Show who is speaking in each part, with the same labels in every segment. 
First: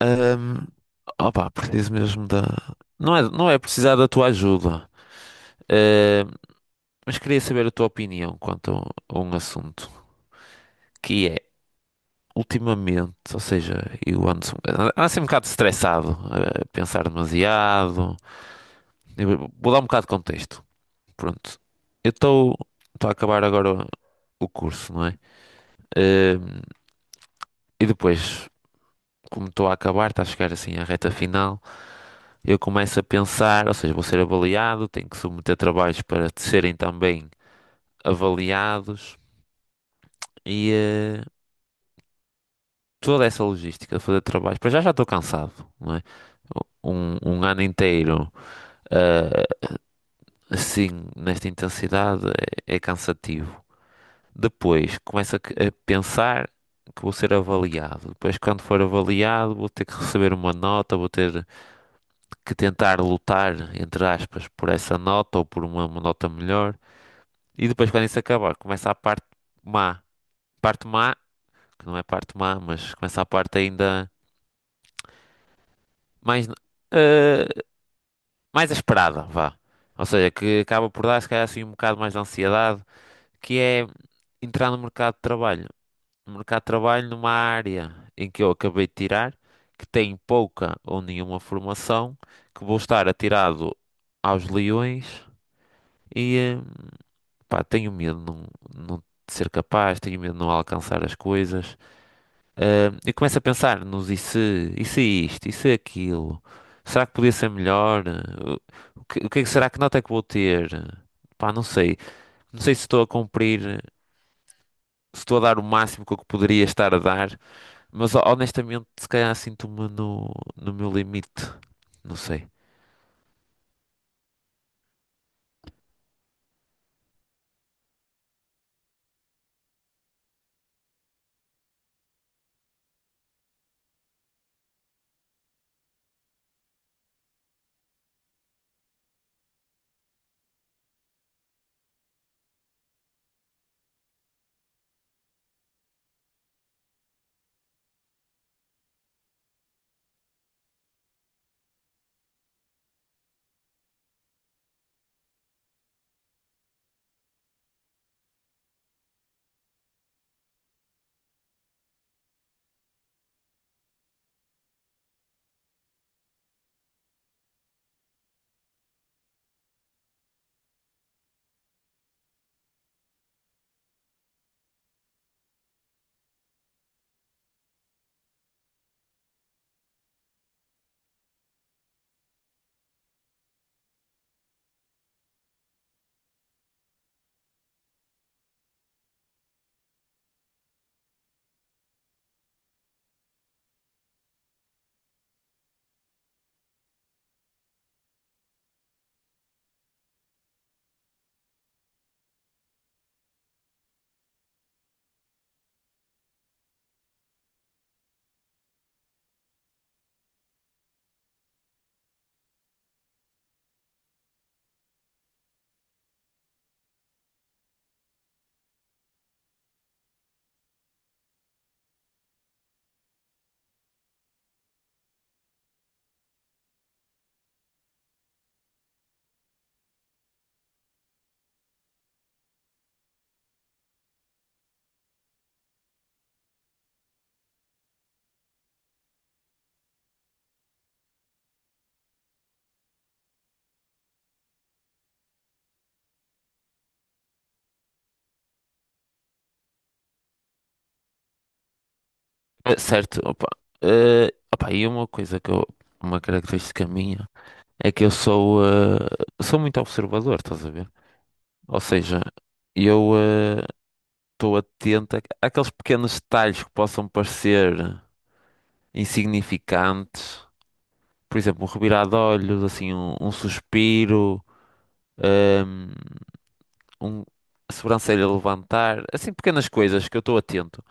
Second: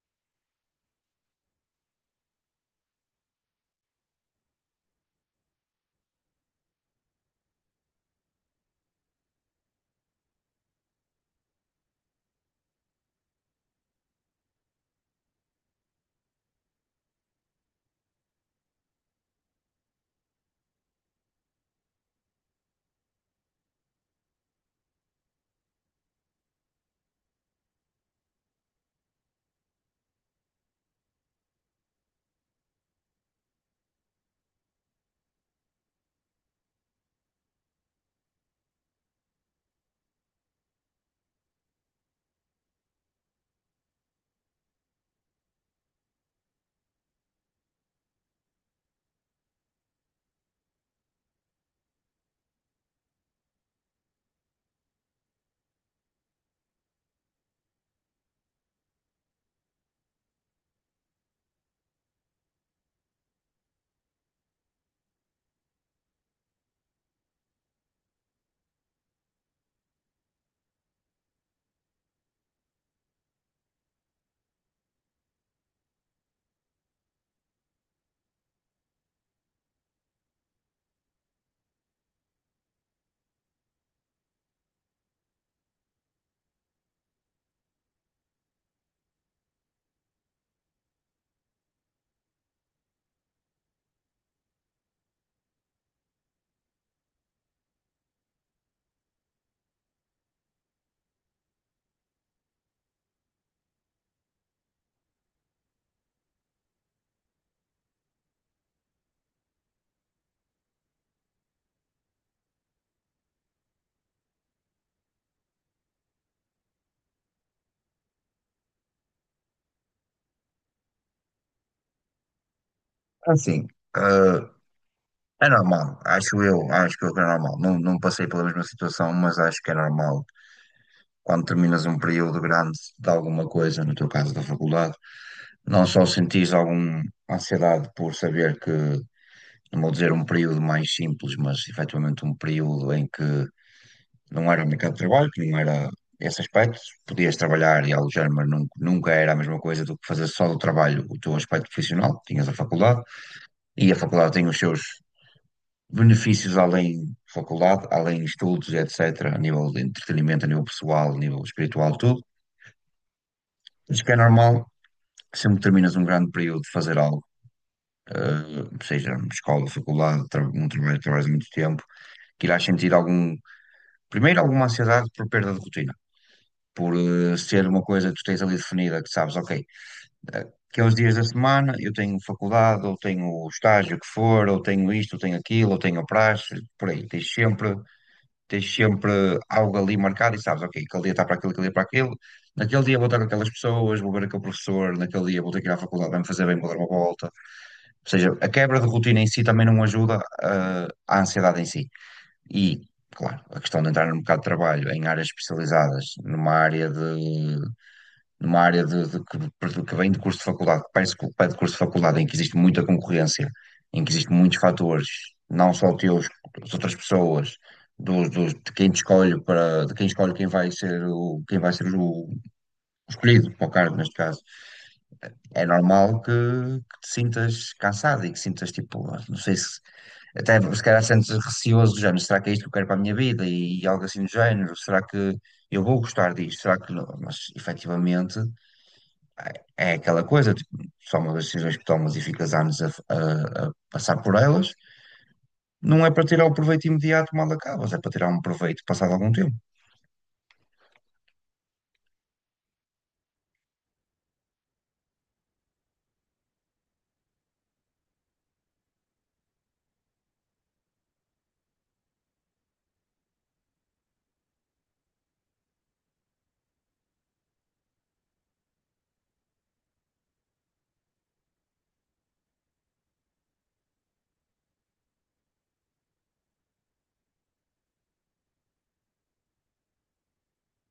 Speaker 1: Ahm, opá, preciso mesmo da. Não é, precisar da tua ajuda, ahm, mas queria saber a tua opinião quanto a um assunto que é, ultimamente, ou seja, eu ando assim um bocado estressado, a pensar demasiado. Eu vou dar um bocado de contexto. Pronto, eu estou a acabar agora o curso, não é? Ahm, e depois, como estou a acabar, está a chegar assim à reta final. Eu começo a pensar, ou seja, vou ser avaliado, tenho que submeter trabalhos para serem também avaliados e toda essa logística de fazer trabalhos. Para já já estou cansado, não é? Um ano inteiro eh, assim, nesta intensidade, é cansativo. Depois começo a pensar que vou ser avaliado. Depois, quando for avaliado, vou ter que receber uma nota, vou ter que tentar lutar, entre aspas, por essa nota ou por uma nota melhor. E depois, quando isso acabar, começa a parte má. Parte má, que não é parte má, mas começa a parte ainda mais, eh, mais esperada, vá. Ou seja, que acaba por dar, se calhar, assim, um bocado mais de ansiedade, que é entrar no mercado de trabalho. No mercado de trabalho, numa área em que eu acabei de tirar, que tem pouca ou nenhuma formação, que vou estar atirado aos leões e, pá, tenho medo de não, não ser capaz, tenho medo de não alcançar as coisas. E começo a pensar nos e se isto, e se aquilo, será que podia ser melhor? O que é que será que nota é que vou ter? Pá, não sei. Não sei se estou a cumprir, se estou a dar o máximo que eu poderia estar a dar, mas honestamente, se calhar sinto-me no, no meu limite. Não sei.
Speaker 2: Assim, eh, é normal, acho eu, que é normal. Não, passei pela mesma situação, mas acho que é normal quando terminas um período grande de alguma coisa, no teu caso da faculdade, não só sentis alguma ansiedade por saber que, não vou dizer um período mais simples, mas efetivamente um período em que não era o mercado de trabalho, que não era esse aspecto, podias trabalhar e alojar, mas nunca era a mesma coisa do que fazer só do trabalho o teu aspecto profissional, tinhas a faculdade. E a faculdade tem os seus benefícios além de faculdade, além de estudos, etc., a nível de entretenimento, a nível pessoal, a nível espiritual, tudo. Acho que é normal, sempre que terminas um grande período de fazer algo, seja escola, faculdade, tra um trabalho que trabalhas muito tempo, que irás sentir algum, primeiro alguma ansiedade por perda de rotina, por ser uma coisa que tu tens ali definida, que sabes, ok, aqueles dias da semana eu tenho faculdade, ou tenho o estágio que for, ou tenho isto, ou tenho aquilo, ou tenho a praxe, por aí, tens sempre algo ali marcado e sabes, ok, aquele dia está para aquilo, aquele dia para aquilo, naquele dia vou estar com aquelas pessoas, vou ver aquele professor, naquele dia vou ter que ir à faculdade, vai-me fazer bem, vou dar uma volta. Ou seja, a quebra de rotina em si também não ajuda à ansiedade em si. E, claro, a questão de entrar no mercado de trabalho em áreas especializadas, numa área de que vem de curso de faculdade, que parece que pede curso de faculdade, em que existe muita concorrência, em que existem muitos fatores, não só teus, das outras pessoas, de quem te escolhe para, de quem escolhe quem vai ser quem vai ser o escolhido para o cargo neste caso. É normal que te sintas cansado e que sintas tipo, não sei se até se calhar sentes receoso do género, será que é isto que eu quero para a minha vida? E, algo assim do género, será que eu vou gostar disto? Será que não? Mas efetivamente é aquela coisa, tipo, são as decisões que tomas e ficas anos a passar por elas. Não é para tirar o proveito imediato mal acabas, é para tirar um proveito passado algum tempo.
Speaker 1: Certo, opa. Ah, opa, e uma coisa que eu, uma característica minha é que eu sou, sou muito observador, estás a ver? Ou seja, eu. ah, estou atento àqueles pequenos detalhes que possam parecer insignificantes. Por exemplo, um revirar de olhos, assim, um suspiro, ahm, um, a sobrancelha levantar, assim, pequenas coisas que eu estou atento,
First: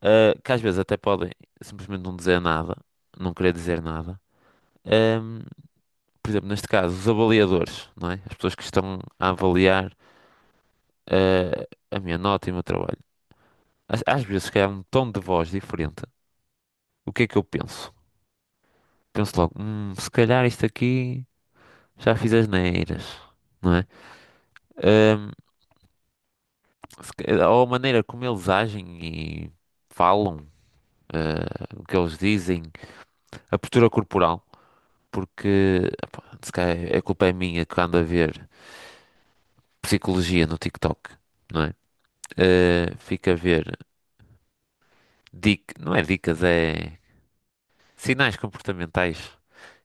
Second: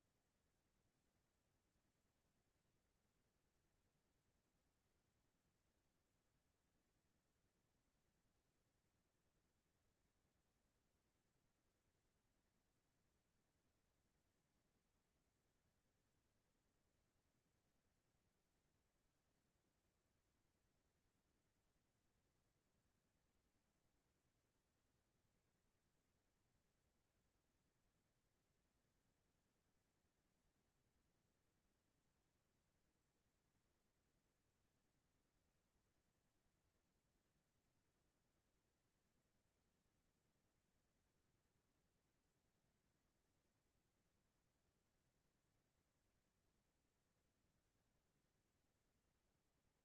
Speaker 1: que às vezes até podem simplesmente não dizer nada, não querer dizer nada. Ahm, por exemplo, neste caso, os avaliadores, não é? As pessoas que estão a avaliar, a minha nota e o meu trabalho. Às vezes, se calhar, um tom de voz diferente. O que é que eu penso? Penso logo, se calhar isto aqui já fiz asneiras, não é? Ahm, se ca- ou a maneira como eles agem e falam, o que eles dizem, a postura corporal, porque epá, se calhar é, a culpa é minha que ando a ver psicologia no TikTok, não é? Fico a ver não é dicas, é sinais comportamentais.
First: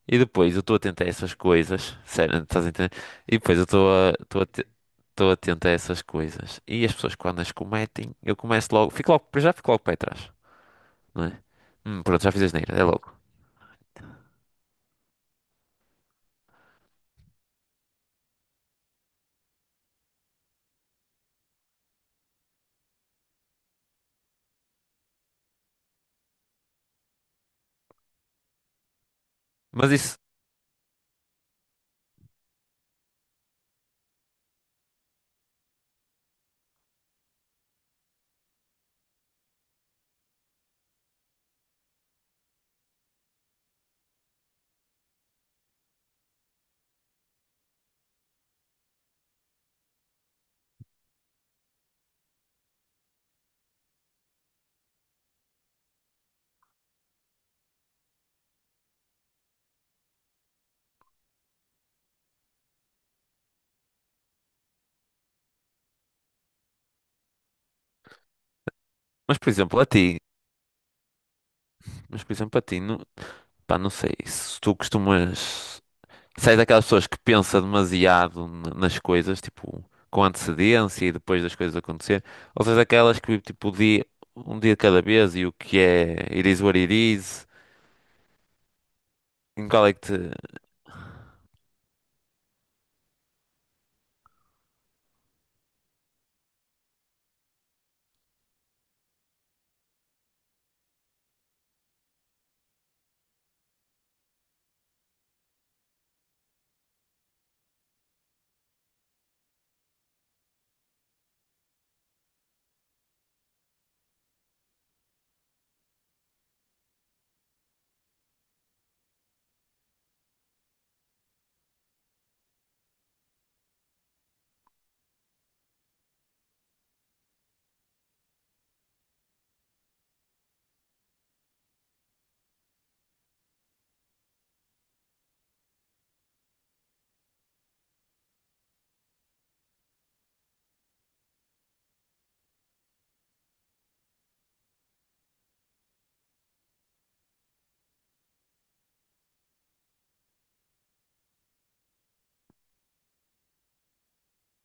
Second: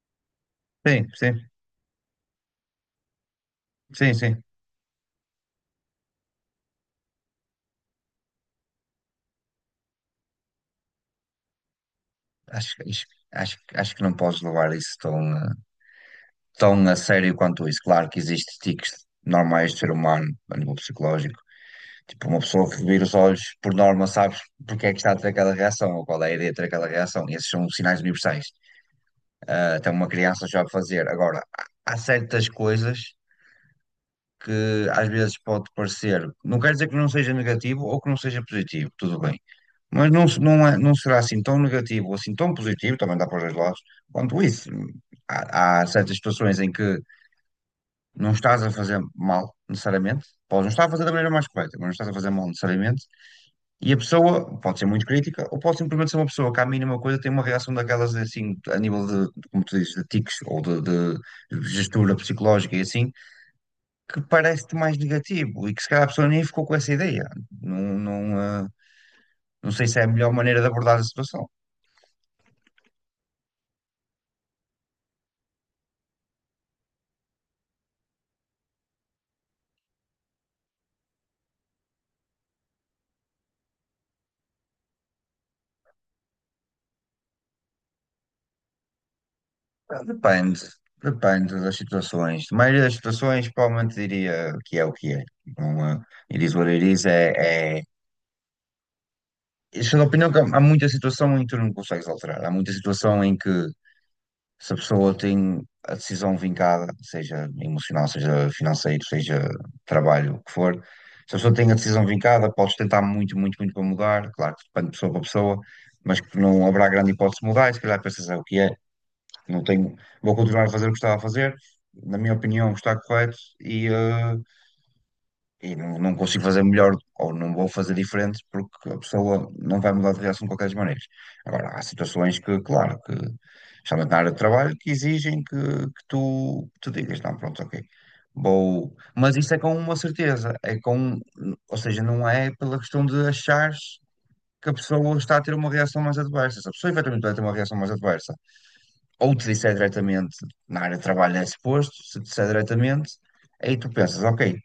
Speaker 1: E depois eu estou atento a
Speaker 2: Sim,
Speaker 1: essas
Speaker 2: sim,
Speaker 1: coisas, sério, estás a entender? E depois eu estou
Speaker 2: sim,
Speaker 1: a,
Speaker 2: sim.
Speaker 1: Estou atento a essas coisas. E as pessoas quando as cometem, eu começo logo, fico logo, para já fico logo para trás, não é? Pronto, já fiz a asneira,
Speaker 2: Acho,
Speaker 1: é
Speaker 2: que- acho,
Speaker 1: logo.
Speaker 2: Acho que não podes levar isso tão, tão a sério quanto isso. Claro que existem tiques normais de ser humano a nível psicológico. Tipo, uma pessoa que vira os olhos, por norma, sabes porque é que está a ter aquela reação ou qual é a ideia de ter aquela reação. Esses são sinais universais. Até
Speaker 1: Mas
Speaker 2: uma
Speaker 1: isso,
Speaker 2: criança sabe fazer. Agora, há certas coisas que às vezes pode parecer, não quer dizer que não seja negativo ou que não seja positivo, tudo bem, mas não será assim tão negativo ou assim tão positivo, também dá para os dois lados, quanto isso. Há certas situações em que não estás a fazer mal, necessariamente. Podes não estar a fazer da maneira mais correta, mas não estás a fazer mal, necessariamente. E a pessoa pode ser muito crítica, ou pode simplesmente ser uma pessoa que, à mínima coisa, tem uma reação daquelas, assim, a nível de como tu dizes, de tiques ou de gestura psicológica e assim, que parece-te mais negativo e que, se calhar, a pessoa nem ficou com essa ideia. Não, não, eh,
Speaker 1: mas por
Speaker 2: não
Speaker 1: exemplo, a
Speaker 2: sei se é a
Speaker 1: ti,
Speaker 2: melhor maneira de abordar a situação.
Speaker 1: mas por exemplo, a ti, não, pá, não sei, se tu costumas, se és daquelas pessoas que pensa demasiado nas coisas, tipo, com antecedência e depois das coisas acontecer, ou se és daquelas que tipo o dia, um dia de cada vez e o que é, it is what it is, em qual é que te,
Speaker 2: Depende, depende das situações. Na maioria das situações, provavelmente diria que é o que é. Não, é- It is what it is. Isso é da opinião que há muita situação em que tu não consegues alterar. Há muita situação em que se a pessoa tem a decisão vincada, seja emocional, seja financeiro, seja trabalho, o que for, se a pessoa tem a decisão vincada, podes tentar muito, muito, muito para mudar. Claro que depende de pessoa para pessoa, mas que não haverá grande hipótese de mudar. E se calhar pensas é o que é. Não tenho, vou continuar a fazer o que estava a fazer, na minha opinião está correto e não, não consigo fazer melhor ou não vou fazer diferente porque a pessoa não vai mudar de reação de qualquer maneira. Agora, há situações que, claro, que especialmente na área de trabalho, que exigem que tu te digas, não, pronto, ok, vou... Mas isso é com uma certeza, é com... Ou seja, não é pela questão de achares que a pessoa está a ter uma reação mais adversa. Se a pessoa efetivamente vai ter uma reação mais adversa, ou te disser diretamente na área de trabalho é suposto, se te disser diretamente, aí tu pensas, ok,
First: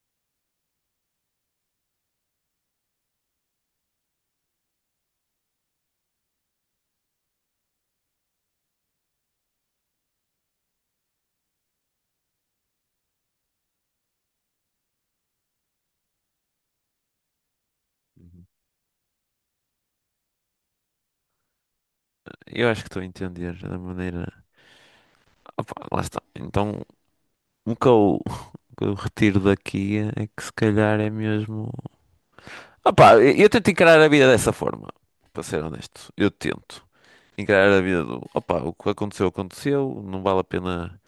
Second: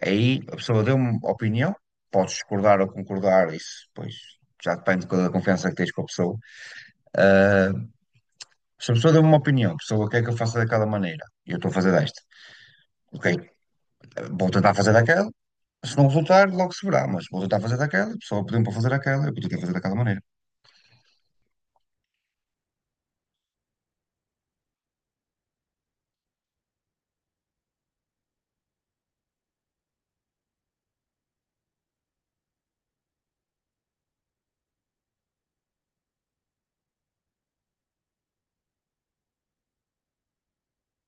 Speaker 2: aí a pessoa deu uma opinião, podes discordar ou concordar, isso pois já depende da confiança que tens com a pessoa. Ah, Se a pessoa deu uma opinião, a pessoa quer que eu faça daquela maneira, e eu estou a fazer desta, ok, vou tentar fazer daquela, se não resultar, logo se verá, mas vou tentar fazer daquela, a
Speaker 1: Uhum.
Speaker 2: pessoa pediu para fazer daquela, eu podia fazer daquela maneira.
Speaker 1: eu acho que estou a entender da maneira Opa, lá está. Então, o que eu, o que eu retiro daqui é que se calhar é mesmo. Opa, eu tento encarar a vida dessa forma, para ser honesto. Eu tento encarar a vida do. Opa, o que aconteceu, aconteceu. Não vale a pena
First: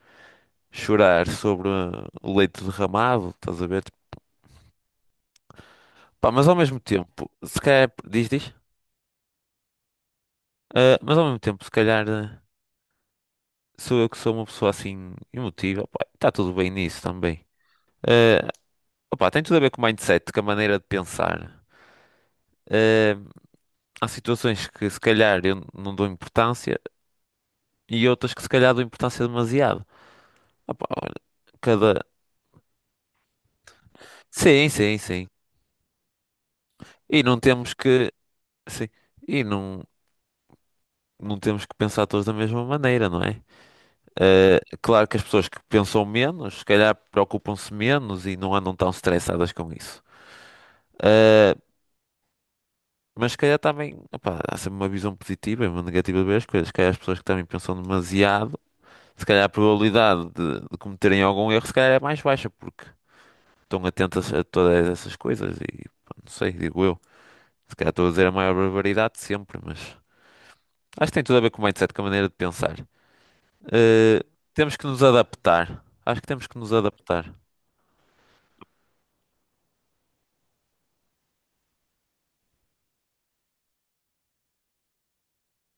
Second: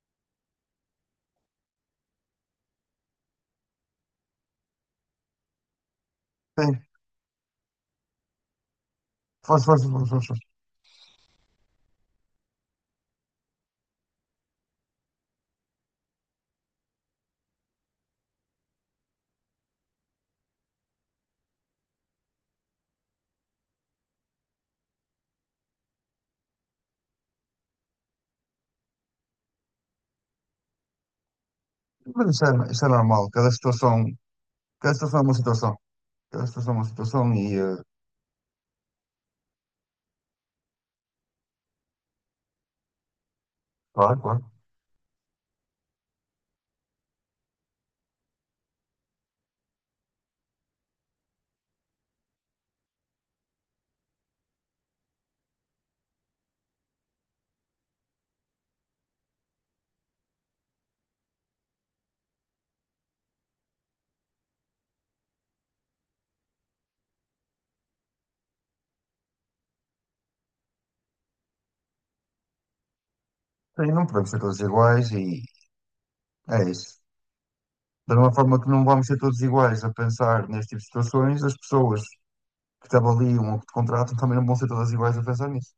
Speaker 1: chorar sobre o leite derramado, estás a ver? Pá, mas ao
Speaker 2: Sim,
Speaker 1: mesmo tempo, se calhar. Diz, diz.
Speaker 2: força, força, força, força.
Speaker 1: Mas ao mesmo tempo, se calhar sou eu que sou uma pessoa assim emotiva. Opa, está tudo bem nisso também. Ah, opa, tem tudo a ver com o mindset, com a maneira de pensar. Ah, há situações que se calhar eu não dou importância e outras que se calhar dou importância demasiado. Opa, olha, cada.
Speaker 2: Mas isso é normal,
Speaker 1: Sim,
Speaker 2: cada
Speaker 1: sim,
Speaker 2: situação é
Speaker 1: sim.
Speaker 2: uma situação. Cada situação é uma
Speaker 1: E
Speaker 2: situação
Speaker 1: não
Speaker 2: e,
Speaker 1: temos
Speaker 2: eh,
Speaker 1: que. Sim. E não, não temos que pensar todos da mesma maneira, não é?
Speaker 2: claro, claro.
Speaker 1: Claro que as pessoas que pensam menos, se calhar preocupam-se menos e não andam tão estressadas com isso. Eh, mas se calhar também, opa, há sempre uma visão positiva e uma negativa de ver as coisas. Se calhar as pessoas que também pensam demasiado, se calhar a probabilidade de cometerem algum erro, se calhar é mais baixa, porque estão atentas a todas essas coisas e pá, não sei, digo eu. Se calhar estou a dizer a maior barbaridade de sempre, mas acho que tem tudo a ver com o mindset, com a maneira de pensar.
Speaker 2: Sim, não
Speaker 1: Eh,
Speaker 2: podemos ser todos
Speaker 1: temos que nos
Speaker 2: iguais e
Speaker 1: adaptar. Acho que temos que
Speaker 2: é
Speaker 1: nos
Speaker 2: isso.
Speaker 1: adaptar.
Speaker 2: Da mesma forma que não vamos ser todos iguais a pensar neste tipo de situações, as pessoas que te avaliam ou que te contratam também não vão ser todas iguais a pensar nisso.